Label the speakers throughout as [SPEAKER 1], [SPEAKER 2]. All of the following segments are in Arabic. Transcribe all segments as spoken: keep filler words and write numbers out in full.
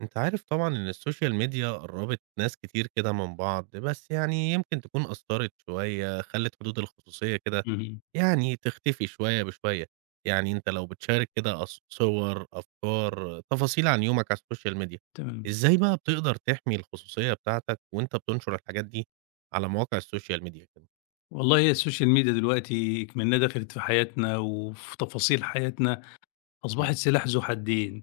[SPEAKER 1] أنت عارف طبعًا إن الSocial Media قربت ناس كتير كده من بعض، بس يعني يمكن تكون أثرت شوية، خلت حدود الخصوصية كده
[SPEAKER 2] اهم.
[SPEAKER 1] يعني تختفي شوية بشوية، يعني أنت لو بتشارك كده أص صور، أفكار، تفاصيل عن يومك على الSocial Media،
[SPEAKER 2] تمام.
[SPEAKER 1] إزاي بقى بتقدر تحمي الخصوصية بتاعتَك وأنت بتنشر الحاجات دي على مواقع الSocial Media كده؟
[SPEAKER 2] والله هي الSocial Media دلوقتي اكمنها دخلت في حياتنا وفي تفاصيل حياتنا،
[SPEAKER 1] امم.
[SPEAKER 2] أصبحت سلاح ذو حدين؛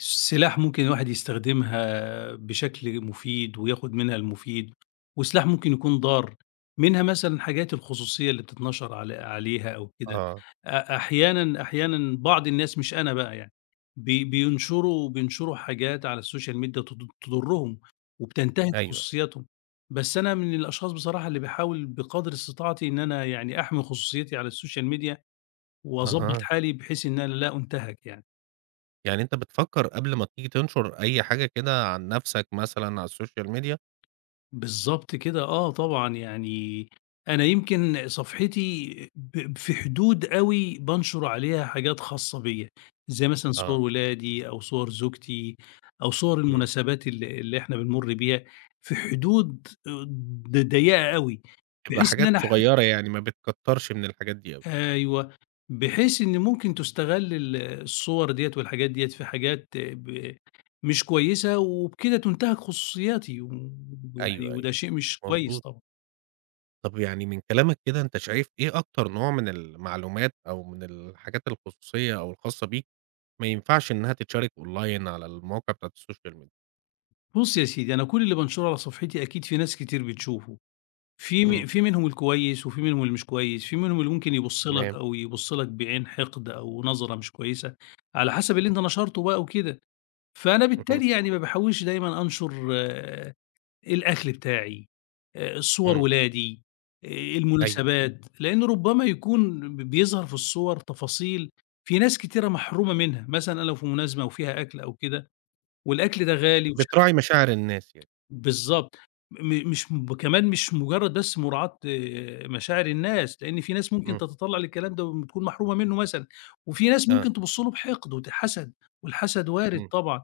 [SPEAKER 2] سلاح ممكن الواحد يستخدمها بشكل مفيد وياخد منها المفيد، وسلاح ممكن يكون ضار، منها مثلًا حاجات الخصوصية اللي بتتنشر عل عليها أو
[SPEAKER 1] آه،
[SPEAKER 2] كده.
[SPEAKER 1] آه.
[SPEAKER 2] أ أحيانًا أحيانًا بعض الناس- مش أنا بقى يعني- بي بينشروا بينشروا حاجات على الSocial Media تض تُضرهم وبتنتهِك
[SPEAKER 1] أيوه.
[SPEAKER 2] خصوصياتهم، بس أنا من الأشخاص بصراحة اللي باحاول بقدر استطاعتي إن أنا يعني أحمي خصوصيتي على الSocial Media وأضبّط
[SPEAKER 1] أها.
[SPEAKER 2] حالي، بحيث إن أنا لا أُنتهك يعني.
[SPEAKER 1] يعني أنت بتفكر قبل ما تيجي تنشر أي حاجة كده عن نفسك مثلًا على الSocial Media؟
[SPEAKER 2] بالضبط كده، آه، طبعًا. يعني أنا يمكن صفحتي ب في حدود أوي بانشر عليها حاجات خاصة بيا، زي مثلًا صور
[SPEAKER 1] آه.
[SPEAKER 2] ولادي، أو صور زوجتي، أو صور
[SPEAKER 1] امم.
[SPEAKER 2] المناسبات اللي اللي إحنا بنمُر بيها، في حدود ض ضيقة أوي
[SPEAKER 1] بتبقى
[SPEAKER 2] بحيث إن
[SPEAKER 1] حاجات
[SPEAKER 2] أنا ح
[SPEAKER 1] صغيرة، يعني ما بتكترش من الحاجات دي أوي.
[SPEAKER 2] أيوه، بحيث إنه ممكن تُستغل ال الصور ديَّة والحاجات ديَّة في حاجات ب مش كويسة، وبكده تُنتهك خصوصياتي، و ويعني
[SPEAKER 1] أيوه،
[SPEAKER 2] وده
[SPEAKER 1] أيوه.
[SPEAKER 2] شيء مش كويس
[SPEAKER 1] مضبوط.
[SPEAKER 2] طبعًا.
[SPEAKER 1] طب، يعني من كلامك كده أنت شايف إيه أكتر نوع من المعلومات، أو من الحاجات الخصوصية أو الخاصة بيك، ما ينفعش إنها تتشارك أونلاين على المواقع بتاعة الSocial Media؟
[SPEAKER 2] بُص يا سيدي، أنا كل اللي بانشره على صفحتي أكيد في ناس كتير بتشوفه، في
[SPEAKER 1] إمم.
[SPEAKER 2] م في منهم الكويس وفي منهم اللي مش كويس، في منهم اللي ممكن يبص لك،
[SPEAKER 1] تمام.
[SPEAKER 2] أو يبص لك بعين حقد أو نظرة مش كويسة، على حسب اللي
[SPEAKER 1] ام
[SPEAKER 2] أنت نشرته بقى وكده. فأنا
[SPEAKER 1] اهم.
[SPEAKER 2] بالتالي يعني ما باحاولش دايمًا أنشر الأكل بتاعي آآ، صور
[SPEAKER 1] إمم.
[SPEAKER 2] ولادي،
[SPEAKER 1] أيوه.
[SPEAKER 2] المناسبات، لأنه ربما يكون ب بيظهر في الصور تفاصيل في ناس كتيرة محرومة منها، مثلًا أنا لو في مناسبة وفيها أكل أو كده والأكل ده غالي وش
[SPEAKER 1] بتراعي مشاعر الناس يعني.
[SPEAKER 2] بالضبط، م مش كمان مش مجرد بس مراعاة مشاعر الناس، لأن في ناس ممكن
[SPEAKER 1] إمم.
[SPEAKER 2] تتطلع للكلام ده وتكون محرومة منه مثلًا، وفي ناس
[SPEAKER 1] آه.
[SPEAKER 2] ممكن تبص له بحقد وتتحسد، والحسد وارد
[SPEAKER 1] إمم.
[SPEAKER 2] طبعًا،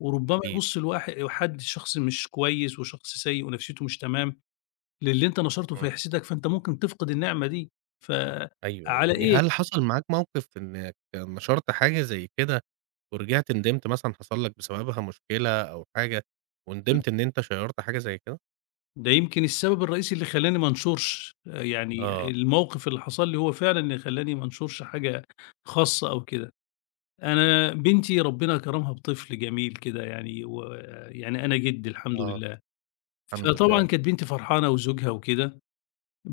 [SPEAKER 2] وربما
[SPEAKER 1] أكيد.
[SPEAKER 2] يبص الواح حد شخص مش كويس، وشخص سيء ونفسيته مش تمام للي أنت نشرته
[SPEAKER 1] إمم.
[SPEAKER 2] فيحسدك، فأنت ممكن تفقد النعمة دي،
[SPEAKER 1] أيوه،
[SPEAKER 2] فَعلى
[SPEAKER 1] يعني
[SPEAKER 2] إيه؟
[SPEAKER 1] هل حصل معاك موقف إنك نشرت حاجة زي كده ورجعت ندمت، مثلًا حصل لك بسببها مشكلة أو حاجة،
[SPEAKER 2] إمم.
[SPEAKER 1] وندمت إن أنت شيّرت حاجة زي كده؟
[SPEAKER 2] ده يمكن السبب الرئيسي اللي خلّاني ما أنشُرش، آآ يعني
[SPEAKER 1] آه.
[SPEAKER 2] الموقف اللي حصل لِي هو فعلًا اللي خلّاني ما أنشُرش حاجة خاصة أو كده. أنا بنتي ربنا كرمها بطفل جميل كده يعني، ويعني أنا جِد الحمد
[SPEAKER 1] آه.
[SPEAKER 2] لله،
[SPEAKER 1] الحمد لله.
[SPEAKER 2] فطبعًا كانت بنتي فرحانة وزوجها وكده،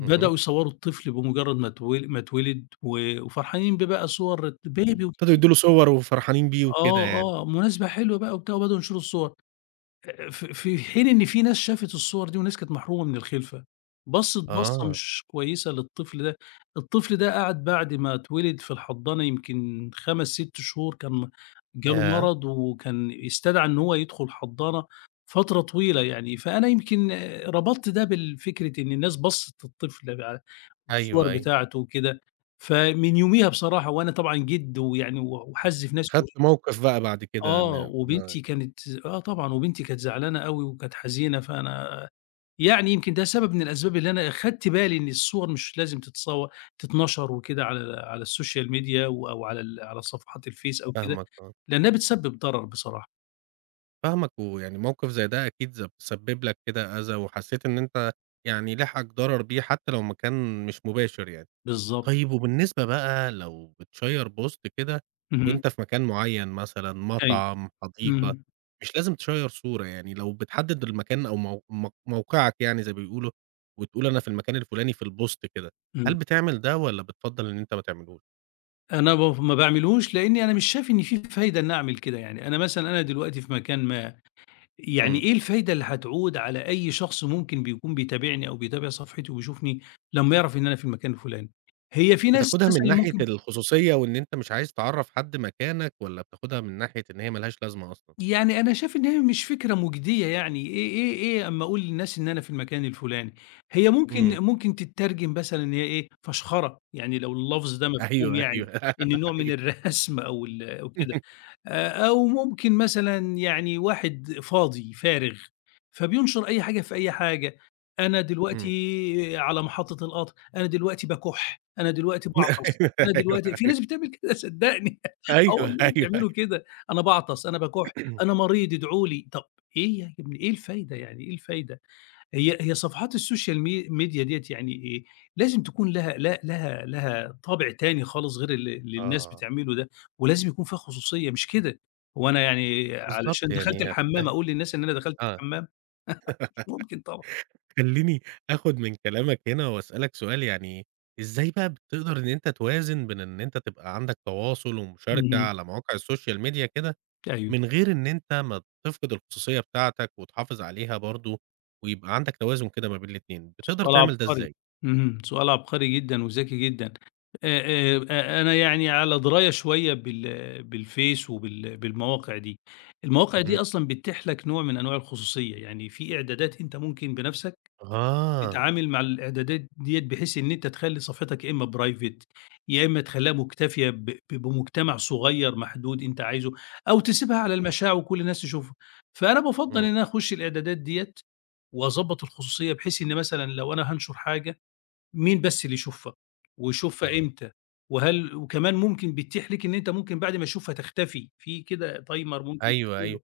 [SPEAKER 1] اهم.
[SPEAKER 2] يصوّروا الطفل بمجرد ما اتو ما اتولد و وفرحانين بيه بقى صور بيبي
[SPEAKER 1] [unintelligible] ابتدوا يدوا له
[SPEAKER 2] [unintelligible]
[SPEAKER 1] صور وفرحانين بيه وكده
[SPEAKER 2] آه،
[SPEAKER 1] يعني.
[SPEAKER 2] آه، مناسبة حلوة بقى وبتاع وبدؤوا ينشروا الصور. ف ف في حين إن في ناس شافت الصور دي وناس كانت محرومة من الخلفة، بصّت بصّة
[SPEAKER 1] آه.
[SPEAKER 2] مش كويّسة للطفل ده، الطفل ده قعد بعد ما اتولد في الحضّانة يمكن خَمس، ست شهور كان جاله
[SPEAKER 1] ياه!
[SPEAKER 2] مرض، وكان استدعي إن هو يدخل الحضّانة، فترة طويلة يعني. فأنا يمكن
[SPEAKER 1] [unintelligible]
[SPEAKER 2] ربطت ده بالفكرة إن الناس بصّت للطفل ع الصور
[SPEAKER 1] أيوه، أيوه.
[SPEAKER 2] بتاعته وكده، فمن يوميها بصراحة وأنا طبعًا جِد ويعني و وحزّ في نفسي
[SPEAKER 1] خدت موقف بقى بعد كده
[SPEAKER 2] آه،
[SPEAKER 1] إن ما
[SPEAKER 2] وبنتي كانت آه، طبعًا. وبنتي كانت زعلانة أوي وكانت حزينة، فأنا يعني يمكن ده سبب من الأسباب اللي أنا اخدت بالي إن الصور مش لازم تتصوّر تتَنشَر وكده على على السوشيال ميديا و أو على صفحات الفيس أو كده
[SPEAKER 1] فاهمك. آه.
[SPEAKER 2] لأنها بتسبب ضرر بصراحة.
[SPEAKER 1] فاهمَك، ويعني موقف زي ده أكيد ز سبّب لَك كده أذى، وحسّيت إن أنتَ يعني لحقك ضرر بيه، حتّى لو مكان مش مباشر يعني.
[SPEAKER 2] بالضبط.
[SPEAKER 1] طيّب وبالنسبة بقى لو بتشيّر بوست كده
[SPEAKER 2] اهم.
[SPEAKER 1] وأنتَ في مكان معيّن مثلًا،
[SPEAKER 2] أيوه.
[SPEAKER 1] مطعم، حديقة،
[SPEAKER 2] إمم.
[SPEAKER 1] مش لازم تشيّر صورة يعني، لو بتحدد المكان أو مو مو موقعَك يعني زي بيقولوا، وتقول أنا في المكان الفلاني في البوست كده. هل
[SPEAKER 2] إمم.
[SPEAKER 1] بتعمل ده، والّا بتفضّل إن أنتَ ما تعملوش؟
[SPEAKER 2] أنا بف ما باعملوش لأني أنا مش شايف إن في فايدة إنّي أعمل كده، يعني أنا مثلًا أنا دلوقتي في مكان ما، يعني
[SPEAKER 1] إمم.
[SPEAKER 2] إيه الفايدة اللي هتعود على أي شخص ممكن بيكون بيتابعني، أو بيتابع صفحتي وبيشوفني لمّا يعرف إن أنا في المكان الفلاني؟ هي في ناس
[SPEAKER 1] بتاخدها من
[SPEAKER 2] مثلًا
[SPEAKER 1] ناحية
[SPEAKER 2] ممكن
[SPEAKER 1] الخصوصية، وإن أنتَ مش عايز تعرّف حد مكانَك، والّا بتاخدها من ناحية إن هي ما لهاش لازمة أصلًا؟
[SPEAKER 2] يعني أنا شايف إن هي مش فكرة مجدية يعني، إيه إيه إيه أما أقول للناس إن أنا في المكان الفلاني، هي ممكن
[SPEAKER 1] إمم.
[SPEAKER 2] ممكن تتّرجم مثلًا إن هي إيه فشخرة، يعني لو اللفظ ده مفهوم
[SPEAKER 1] أيوه،
[SPEAKER 2] يعني،
[SPEAKER 1] أيوه،
[SPEAKER 2] إنّه نوع من
[SPEAKER 1] أيوه.
[SPEAKER 2] الرسم أو ال أو كده، آآ أو ممكن مثلًا يعني واحد فاضي فارغ، فبينشر أي حاجة في أي حاجة. "أنا
[SPEAKER 1] إمم.
[SPEAKER 2] دلوقتي على محطّة القطر، أنا دلوقتي باكح، أنا دلوقتي
[SPEAKER 1] أيوه،
[SPEAKER 2] باعطس. أنا
[SPEAKER 1] أيوه،
[SPEAKER 2] دلوقتي" في
[SPEAKER 1] أيوه.
[SPEAKER 2] ناس بتعمل كده صدّقني، آه،
[SPEAKER 1] أيوه،
[SPEAKER 2] والله
[SPEAKER 1] أيوه،
[SPEAKER 2] بيعملوا
[SPEAKER 1] أيوه.
[SPEAKER 2] كده، "أنا باعطس، أنا باكح، أنا مريض ادعو لي." طب إيه ي يا ابني إيه الفايدة يعني، إيه الفايدة؟ هي هي صفحات السوشيال مي ميديا ديّة يعني إيه، لازم تكون لها ل لها لها طابع تاني خالص غير اللي اللي الناس
[SPEAKER 1] آه.
[SPEAKER 2] بتعمله ده، ولازم يكون فيها خصوصيّة مش كده، هو أنا يعني
[SPEAKER 1] بالضبط.
[SPEAKER 2] علشان دخلت
[SPEAKER 1] يعني
[SPEAKER 2] الحمام
[SPEAKER 1] أخدتها
[SPEAKER 2] أقول للناس إن أنا دخلت
[SPEAKER 1] آه.
[SPEAKER 2] الحمام؟! مش ممكن طبعًا.
[SPEAKER 1] خلّيني آخد من كلامَك هنا وأسألَك سؤال، يعني إزاي بقى بتقدر إن أنتَ توازن بين إن أنتَ تبقى عندَك تواصل ومشاركة
[SPEAKER 2] اهم.
[SPEAKER 1] على مواقع السوشيال ميديا كده،
[SPEAKER 2] أيوه.
[SPEAKER 1] من غير إن أنتَ ما تفقد الخصوصيّة بتاعتَك، وتحافظ عليها برضو ويبقى عندَك توازن كده ما بين الاتنين، بتقدر
[SPEAKER 2] سؤال
[SPEAKER 1] تعمل ده
[SPEAKER 2] عبقري.
[SPEAKER 1] إزاي؟
[SPEAKER 2] إمم، سؤال عبقري جدًا وذكي جدًا، آآ، آآ، أنا يعني على دراية شويّة بال بالفيس وبال بالمواقع دي، المواقع دي
[SPEAKER 1] اهم.
[SPEAKER 2] أصلًا بتتيح لَك نوع من أنواع الخصوصيّة، يعني في إعدادات أنتَ ممكن بنفسَك
[SPEAKER 1] آه.
[SPEAKER 2] تتعامل مع الإعدادات ديّة بحيث إن أنتَ تخلّي صفحتَك يا إما private يا إما تخليها مكتفية ب ب بمجتمع صغيّر محدود أنتَ عايزه، أو تسيبها على
[SPEAKER 1] إمم.
[SPEAKER 2] المشاع وكل الناس تشوفها. فأنا بافضّل
[SPEAKER 1] إمم.
[SPEAKER 2] إن أنا أخش الإعدادات ديّة وأضبط الخصوصيّة، بحيث إن مثلًا لو أنا هانشر حاجة مين بس اللي يشوفها، ويشوفها
[SPEAKER 1] آه.
[SPEAKER 2] إمتى وهل وكمان ممكن بتتيح ليك إن أنتَ ممكن بعد ما يشوفها تختفي، في كده timer ممكن
[SPEAKER 1] أيوه،
[SPEAKER 2] تعمله
[SPEAKER 1] أيوَه.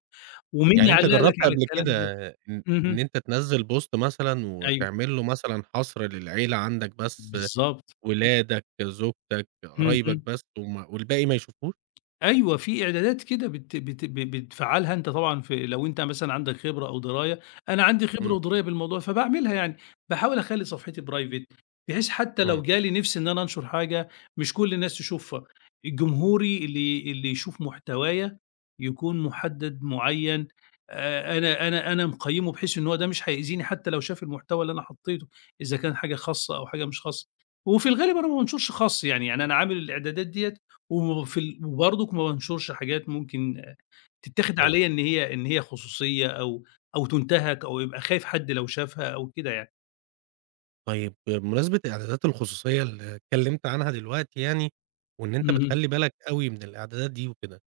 [SPEAKER 2] ومين
[SPEAKER 1] يعني أنتَ
[SPEAKER 2] يعلّق لَك
[SPEAKER 1] جرّبت
[SPEAKER 2] على
[SPEAKER 1] قبل كده
[SPEAKER 2] الكلام ده.
[SPEAKER 1] إ
[SPEAKER 2] اهم.
[SPEAKER 1] إن أنتَ تنزّل بوست مثلًا
[SPEAKER 2] أيوه.
[SPEAKER 1] وتعمل له مثلًا حصر للعيلة عندَك بس،
[SPEAKER 2] بالضبط.
[SPEAKER 1] ولادَك، زوجتَك، قرايبَك
[SPEAKER 2] اهم.
[SPEAKER 1] بس، وم والباقي ما يشوفوش؟
[SPEAKER 2] أيوه في إعدادات كده بت بت بتفعّلها أنتَ طبعًا في لو أنتَ مثلًا عندَك خبرة أو دراية، أنا عندي خبرة
[SPEAKER 1] إمم.
[SPEAKER 2] ودراية بالموضوع فباعملها يعني، باحاول أخلّي صفحتي private بحيث حتّى لو
[SPEAKER 1] إمم.
[SPEAKER 2] جا لي نفس إن أنا أنشر حاجة، مش كل الناس تشوفها، جمهوري اللي اللي يشوف محتوايا يكون محدّد معيّن. آآ أنا أنا أنا مقيّمه بحيث إن هو ده مش هيأذيني حتّى لو شاف المحتوى اللي أنا حطيته، إذا كان حاجة خاصة أو حاجة مش خاصة، وفي الغالب أنا ما بانشرش خاص يعني، يعني أنا عامل الإعدادات ديّة وفي ال وبرضك ما بانشرش حاجات ممكن تتاخد عليَّ
[SPEAKER 1] أيوه.
[SPEAKER 2] إن هي إن هي خصوصيّة أو أو تُنتهك أو يبقى خايف حد لو شافها، أو كده يعني.
[SPEAKER 1] طيب بمناسبة إعدادات الخصوصيّة اللي اتكلّمت عنها دلوقتي يعني، وإن أنتَ
[SPEAKER 2] اهم.
[SPEAKER 1] بتخلّي بالك أوي من الإعدادات دي وكده.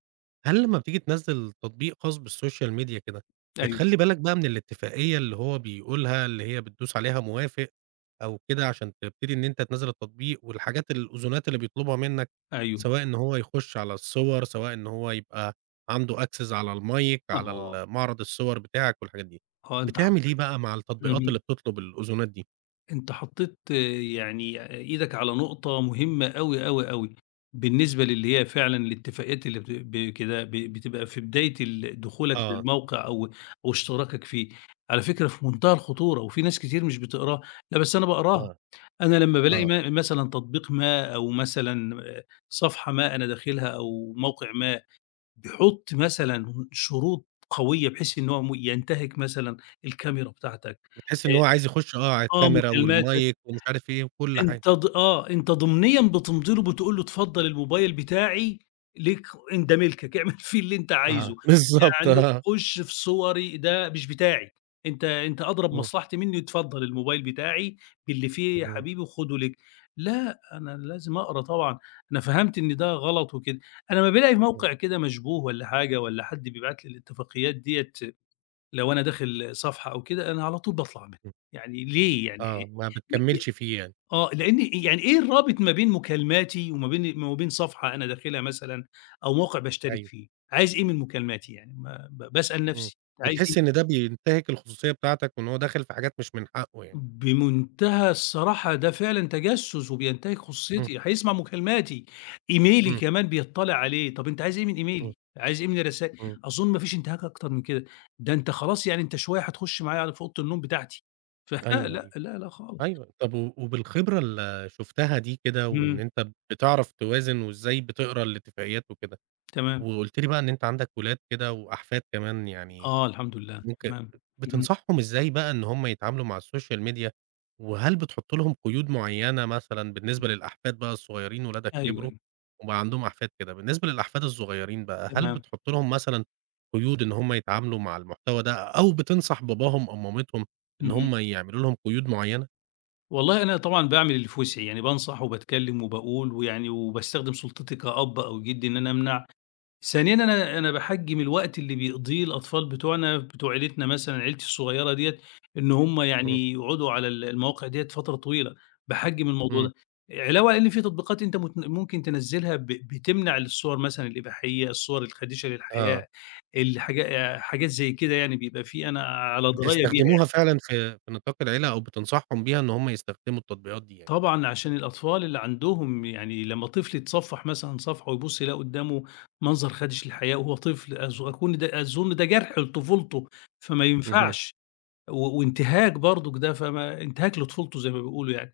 [SPEAKER 1] هل لمّا بتيجي تنزّل تطبيق خاص بالسوشيال ميديا كده
[SPEAKER 2] أيوه.
[SPEAKER 1] بتخلّي بالك بقى من الاتفاقية اللي هو بيقولها، اللي هي بتدوس عليها موافق أو كده عشان تبتدي إن أنتَ تنزّل التطبيق، والحاجات الأذونات اللي بيطلبها منّك،
[SPEAKER 2] أيوه.
[SPEAKER 1] سواء إن هو يخش على الصور سواء إن هو يبقى عنده access على المايك على
[SPEAKER 2] أها.
[SPEAKER 1] ال معرض الصور بتاعك والحاجات دي،
[SPEAKER 2] آه أنتَ
[SPEAKER 1] بتعمل إيه
[SPEAKER 2] حطيت
[SPEAKER 1] بقى مع التطبيقات
[SPEAKER 2] اهم.
[SPEAKER 1] اللي بتطلب الأذونات دي؟
[SPEAKER 2] أنتَ حطيت يعني إيدك على نقطة مهمّة أوي، أوي، أوي، بالنسبة للي هي فعلًا الاتفاقيات اللي بتب بكده ب بتبقى في بداية ال دخولك
[SPEAKER 1] آه.
[SPEAKER 2] للموقع أو أو اشتراكك فيه، على فكرة في منتهى الخطورة وفي ناس كتير مش بتقراها، لأ، بس أنا باقراها.
[SPEAKER 1] آه،
[SPEAKER 2] أنا لمّا بالاقي
[SPEAKER 1] آه.
[SPEAKER 2] م مثلًا تطبيق ما أو مثلًا آآ، صفحة ما أنا داخلها أو موقع ما بيحط مثلًا شروط قويّة، بحيث إنّه هو م ينتهِك مثلًا الكاميرا بتاعتك
[SPEAKER 1] بتحس إن هو عايز يخش آه، على
[SPEAKER 2] آآ، آه،
[SPEAKER 1] الكاميرا
[SPEAKER 2] مكالماتك
[SPEAKER 1] والمايك ومش عارف إيه وكل حاجة.
[SPEAKER 2] أنتَ ض آه، أنتَ ضمنيًا بتمضي له، بتقول له اتفضل الموبايل بتاعي ليك إن ده ملكك، اعمل فيه اللي أنتَ عايزه،
[SPEAKER 1] آه، بالضبط،
[SPEAKER 2] يعني
[SPEAKER 1] آه.
[SPEAKER 2] خش في صوري، ده مش بتاعي، أنتَ أنتَ أدرى
[SPEAKER 1] امم.
[SPEAKER 2] بمصلحتي مِنّي، اتفضل الموبايل بتاعي باللي فيه يا
[SPEAKER 1] اهم.
[SPEAKER 2] حبيبي خده ليك. لأ، أنا لازم أقرا طبعًا، أنا فهمت إن ده غلط وكده. أنا أما بالاقي
[SPEAKER 1] اهم.
[SPEAKER 2] موقع كده مشبوه والَّا حاجة والَّا حد بيبعت لي الاتفاقيات ديَّة لو أنا داخل صفحة أو كده، أنا على طول باطلع منها،
[SPEAKER 1] امم.
[SPEAKER 2] يعني ليه يعني إيه
[SPEAKER 1] آه، ما
[SPEAKER 2] بب
[SPEAKER 1] بتكمّلش فيه يعني.
[SPEAKER 2] آه، لأن يعني إيه الرابط ما بين مكالماتي وما بين وما بين صفحة أنا داخلها مثلًا أو موقع باشترك
[SPEAKER 1] أيوه.
[SPEAKER 2] فيه، عايز إيه من مكالماتي، يعني ما ب باسأل
[SPEAKER 1] إمم.
[SPEAKER 2] نفسي، أنت عايز إيه؟
[SPEAKER 1] بتحس إن ده بينتهِك الخصوصية بتاعتَك، وإنه هو داخل في حاجات مش من حقه يعني.
[SPEAKER 2] بمنتهى الصراحة ده فعلًا تجسس، وبينتهِك
[SPEAKER 1] إمم.
[SPEAKER 2] خصوصيتي هيسمع مكالماتي. إيميلي
[SPEAKER 1] إمم.
[SPEAKER 2] كمان بيطَّلِع عليه طب أنتَ عايز إيه من
[SPEAKER 1] إمم.
[SPEAKER 2] إيميلي؟ عايز إيه من الرسا
[SPEAKER 1] إمم.
[SPEAKER 2] أظن ما فيش انتهاك أكتر من كده، ده أنتَ خلاص يعني أنتَ شويّة هتخش معايا على في أوضة النوم بتاعتي. ف
[SPEAKER 1] أيوه،
[SPEAKER 2] لا،
[SPEAKER 1] أيوَه،
[SPEAKER 2] لا، لأ خالص.
[SPEAKER 1] أيوَه. طب و وبالخبرة اللي شُفتها دي كده وإن
[SPEAKER 2] امم.
[SPEAKER 1] أنتَ بتعرف توازن وإزاي بتقرا الاتفاقيات وكده،
[SPEAKER 2] تمام.
[SPEAKER 1] وقُلت لي بقى إن أنتَ عندك ولاد كده وأحفاد كمان يعني
[SPEAKER 2] آه. الحمد لله
[SPEAKER 1] ممكن
[SPEAKER 2] تمام. اهم.
[SPEAKER 1] بتنصحهم إزاي بقى إن هُم يتعاملوا مع السوشيال ميديا، وهل بتحط لهم قيود معيّنة مثلًا بالنسبة للأحفاد بقى الصغيّرين ولادك
[SPEAKER 2] أيوه،
[SPEAKER 1] كبروا،
[SPEAKER 2] أيوه.
[SPEAKER 1] وبقى عندهم أحفاد كده، بالنسبة للأحفاد الصغيّرين بقى هل
[SPEAKER 2] تمام.
[SPEAKER 1] بتحط لهم مثلًا قيود إن هُم يتعاملوا مع المحتوى ده، أو بتنصح باباهم أو مامتهم إن
[SPEAKER 2] اهم.
[SPEAKER 1] هُم يعملوا لهم قيود معيّنة؟
[SPEAKER 2] والله، أنا طبعًا باعمل اللي في وسعي، يعني بانصح وباتكلم وباقول، ويعني وباستخدم سلطتي كأب أو جد إن أنا أمنع. ثانيًا، أنا أنا باحجّم الوقت اللي بيقضيه الأطفال بتوعنا بتوع عيلتنا مثلًا عيلتي الصغيرة ديّة، إن هم
[SPEAKER 1] إمم.
[SPEAKER 2] يعني يقعدوا على ال المواقع ديّة فترة طويلة، باحجم الموضوع
[SPEAKER 1] إمم.
[SPEAKER 2] ده. علاوة إن في تطبيقات أنت متن ممكن تنزلها ب بتمنع الصور مثلًا الإباحية، الصور الخادشة
[SPEAKER 1] آه.
[SPEAKER 2] للحياء، الحاجا حاجات زي كده يعني بيبقى في أنا على دراية بيها يعني.
[SPEAKER 1] بتستخدموها فعلًا في في نطاق العيلة، أو بتنصحهم بيها إن هم يستخدموا التطبيقات دي يعني.
[SPEAKER 2] طبعًا، عشان الأطفال اللي عندهم، يعني لما طفل يتصفح مثلًا صفحه ويبُصّ يلاقي قدامه منظر خادش للحياء وهو طفل أظ كل ده أظن ده جرح لطفولته، فما
[SPEAKER 1] اهم.
[SPEAKER 2] ينفعش. و وانتهاك برضه ده، فما انتهاك لطفولته زي ما بيقولوا يعني.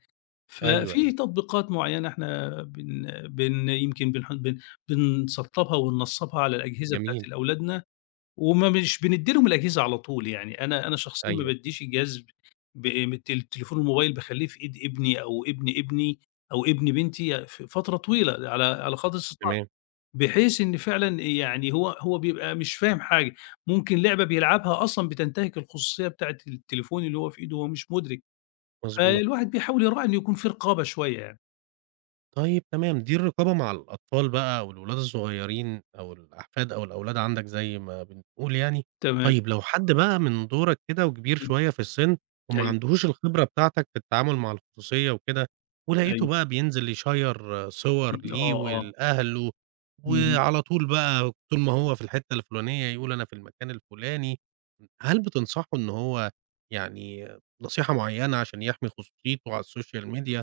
[SPEAKER 1] أيوه،
[SPEAKER 2] ففي
[SPEAKER 1] أيوه.
[SPEAKER 2] تطبيقات معينة احنا بن بن يمكن بنح بن بنسطبها وننصبها على الأجهزة بتاعة
[SPEAKER 1] جميل.
[SPEAKER 2] الأولادنا، وما مش بنديلهم الأجهزة على طول، يعني أنا أنا شخصيًا ما
[SPEAKER 1] أيوه.
[SPEAKER 2] باديش الجهاز ب م التل التليفون الموبايل باخلّيه في إيد ابني أو ابن ابني أو ابن بنتي ف فترة طويلة، على على قدر استطاعتي.
[SPEAKER 1] تمام.
[SPEAKER 2] بحيث إن فعلًا يعني هو هو بيبقى مش فاهم حاجة، ممكن لعبة بيلعبها أصلًا بتنتهك الخصوصية بتاعة التليفون اللي هو في إيده وهو مش مدرك.
[SPEAKER 1] مضبوط.
[SPEAKER 2] فالواحد بيحاول يراعي إن يكون في رقابة شوية يعني.
[SPEAKER 1] طيب، تمام، دي الرقابة مع الأطفال بقى والولاد الصغيرين أو الأحفاد أو الأولاد عندَك زي ما بنقول يعني.
[SPEAKER 2] تمام.
[SPEAKER 1] طيب، لو حد بقى من دورَك كده وكبير
[SPEAKER 2] إمم،
[SPEAKER 1] شوية في السن، وما
[SPEAKER 2] أيوه.
[SPEAKER 1] عندهوش الخبرة بتاعتَك في التعامل مع الخصوصية وكده، ولقيته
[SPEAKER 2] أيوه.
[SPEAKER 1] بقى بينزل يشيّر صور
[SPEAKER 2] اهم، آه،
[SPEAKER 1] ليه
[SPEAKER 2] آه.
[SPEAKER 1] ولأهله،
[SPEAKER 2] اهم.
[SPEAKER 1] وعلى طول بقى طول ما هو في الحتة الفلانية يقول: "أنا في المكان الفلاني." هل بتنصحه إن هو يعني نصيحة معينة عشان يحمي خصوصيته على الSocial Media،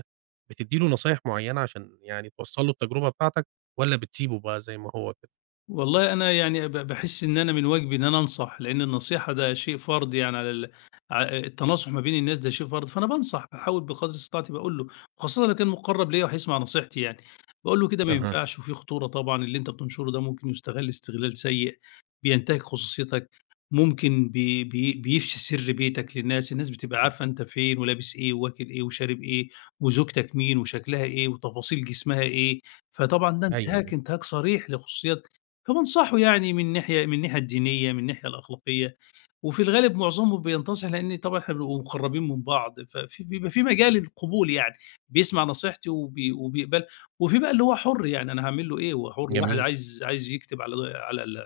[SPEAKER 1] بتدي له نصايح معينة عشان يعني توصّل له التجربة بتاعتَك، والّا بتسيبه بقى زي ما هو كده؟
[SPEAKER 2] والله، أنا يعني ب باحس إن أنا من واجبي إن أنا أنصح، لأن النصيحة ده شيء فرض يعني على ال ع التناصح ما بين الناس ده شيء فرض، فأنا بانصح باحاول بقدر استطاعتي، باقول له، وخاصةً لو كان مقرّب ليَّ وهيسمع نصيحتي يعني، باقوله كده ما
[SPEAKER 1] أها.
[SPEAKER 2] ينفعش، وفي خطورة طبعًا، اللي أنتَ بتنشره ده ممكن يُستغل استغلال سيء، بينتهك خصوصيتَك، ممكن بي بي بيفشي سر بيتَك للناس، الناس بتبقى
[SPEAKER 1] امم.
[SPEAKER 2] عارفة أنتَ فين ولابس إيه وواكل إيه وشارب إيه وزوجتَك مين وشكلها إيه وتفاصيل جسمها إيه. فطبعًا ده
[SPEAKER 1] أيوه،
[SPEAKER 2] انتهاك،
[SPEAKER 1] أيوه.
[SPEAKER 2] انتهاك صريح لخصوصياتَك. فبانصحه يعني من ناحية من الناحية الدينية، من الناحية الأخلاقية، وفي الغالب معظمهم بينتصح لأن طبعًا إحنا بنبقى مقرّبين من بعض، ففي بيبقى في مجال للقبول يعني بيسمع نصيحتي وبي وبيقبلها وفي بقى اللي هو حر يعني أنا هاعمل له إيه، هو حر، واحد
[SPEAKER 1] جميل.
[SPEAKER 2] عايز عايز يكتب على على ال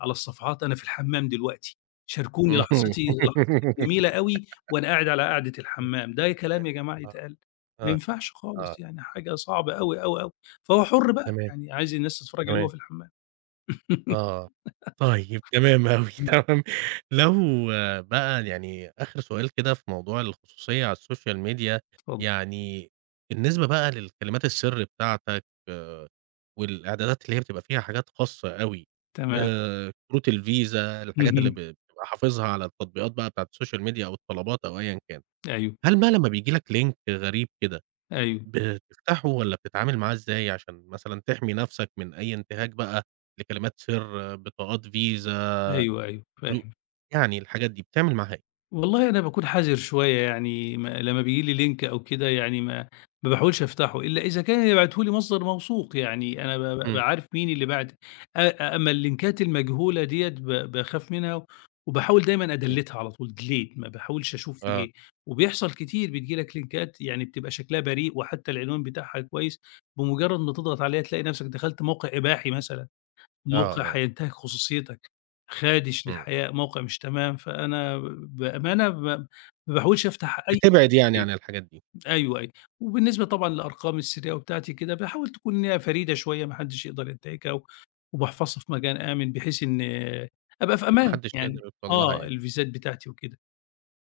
[SPEAKER 2] على الصفحات "أنا في الحمام دلوقتي، شاركوني لحظتي، لحظتي الجميلة أوي وأنا قاعد على قاعدة
[SPEAKER 1] اهم،
[SPEAKER 2] الحمام." ده
[SPEAKER 1] ه
[SPEAKER 2] كلام يا جماعة
[SPEAKER 1] آه،
[SPEAKER 2] يتقال! ما
[SPEAKER 1] آه،
[SPEAKER 2] ينفعش
[SPEAKER 1] آه.
[SPEAKER 2] خالص يعني حاجة صعبة أوي، أوي، أوي. فهو حر بقى،
[SPEAKER 1] تمام.
[SPEAKER 2] يعني عايز الناس تتفرّج عليه وهو
[SPEAKER 1] تمام.
[SPEAKER 2] في الحمام.
[SPEAKER 1] آه، طيب، تمام أوي،
[SPEAKER 2] اهم.
[SPEAKER 1] تمام، لو بقى يعني آخر سؤال كده في موضوع الخصوصية على الSocial Media،
[SPEAKER 2] اتفضل.
[SPEAKER 1] يعني بالنسبة بقى للكلمات السر بتاعتَك آآ، والإعدادات اللي هي بتبقى فيها حاجات خاصة أوي،
[SPEAKER 2] تمام.
[SPEAKER 1] آآ، كروت الفيزا الحاجات اللي ب
[SPEAKER 2] اهم.
[SPEAKER 1] بتبقى حافظها على التطبيقات بقى بتاعة الSocial Media أو الطلبات أو أيًا كان،
[SPEAKER 2] أيوه.
[SPEAKER 1] هل بقى لما بييجي لَك Link غريب كده
[SPEAKER 2] أيوه.
[SPEAKER 1] بتفتحه والّا بتتعامل معاه إزاي عشان مثلًا تحمي نفسَك من أي انتهاك بقى لكلمات سر، بطاقات VISA
[SPEAKER 2] أيوه، أيوه،
[SPEAKER 1] فلو
[SPEAKER 2] فاهم.
[SPEAKER 1] يعني الحاجات دي، بتعمل معاها إيه؟
[SPEAKER 2] والله أنا باكون حذر شويّة، يعني م لمّا بييجي لي لينك أو كده يعني ما ما باحاولش أفتحه، إلا إذا كان اللي باعته لي مصدر موثوق يعني أنا ب بابقى
[SPEAKER 1] إمم.
[SPEAKER 2] عارف مين اللي باعته، أ أما اللينكات المجهولة ديَّة ب باخاف منها وباحاول دايمًا
[SPEAKER 1] إمم.
[SPEAKER 2] أدليتّها على طول delete ما باحاولش أشوف في
[SPEAKER 1] آه.
[SPEAKER 2] إيه. وبيحصل كتير بتيجي لك لينكات يعني بتبقى شكلها بريء وحتّى العنوان بتاعها كويّس، بمجرد ما تضغط عليها تلاقي نفسك دخلت موقع إباحي مثلًا،
[SPEAKER 1] آه،
[SPEAKER 2] موقع
[SPEAKER 1] آه.
[SPEAKER 2] هينتهك خصوصيتك، خادش
[SPEAKER 1] إمم.
[SPEAKER 2] للحياء، موقع مش تمام، فأنا ب بأمانة م ما باحاولش أفتح أي
[SPEAKER 1] بتبعد يعني
[SPEAKER 2] تطبيق.
[SPEAKER 1] عن الحاجات دي.
[SPEAKER 2] أيوَه، أيوَه، وبالنسبة طبعًا لأرقامي السريّة وبتاعتي كده باحاول تكون إن هي فريدة شويّة ما حدش يقدر ينتهكها وباحفظها في مكان آمن، بحيث إنّي أبقى في
[SPEAKER 1] ما
[SPEAKER 2] أمان
[SPEAKER 1] حدش يقدر
[SPEAKER 2] يعني
[SPEAKER 1] يوصل لها
[SPEAKER 2] آه،
[SPEAKER 1] يعني.
[SPEAKER 2] الفيزات بتاعتي وكده،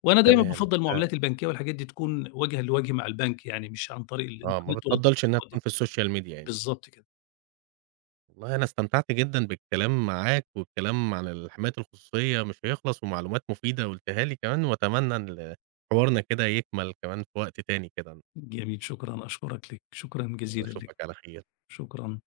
[SPEAKER 2] وأنا دايمًا
[SPEAKER 1] تمام.
[SPEAKER 2] بافضّل
[SPEAKER 1] آآ
[SPEAKER 2] المعاملات البنكية والحاجات دي تكون وجهًا لوجه مع البنك يعني، مش عن طريق
[SPEAKER 1] آه، ما
[SPEAKER 2] الإنترنت والّا
[SPEAKER 1] بتفَضّلش إنها تكون في السوشيال ميديا
[SPEAKER 2] [unintelligible]
[SPEAKER 1] يعني.
[SPEAKER 2] بالضبط كده.
[SPEAKER 1] والله أنا استمتعت جدًا بالكلام معاك، والكلام على الحماية الخصوصيّة مش هيخلص، ومعلومات مفيدة قُلتها لي كمان، وأتمنى إن حوارنا كده يكمل كمان في وقت تاني كده.
[SPEAKER 2] جميل، شكرًا. أشكرك لك، شكرًا جزيلًا لك،
[SPEAKER 1] وأشوفك على خير.
[SPEAKER 2] شكرًا.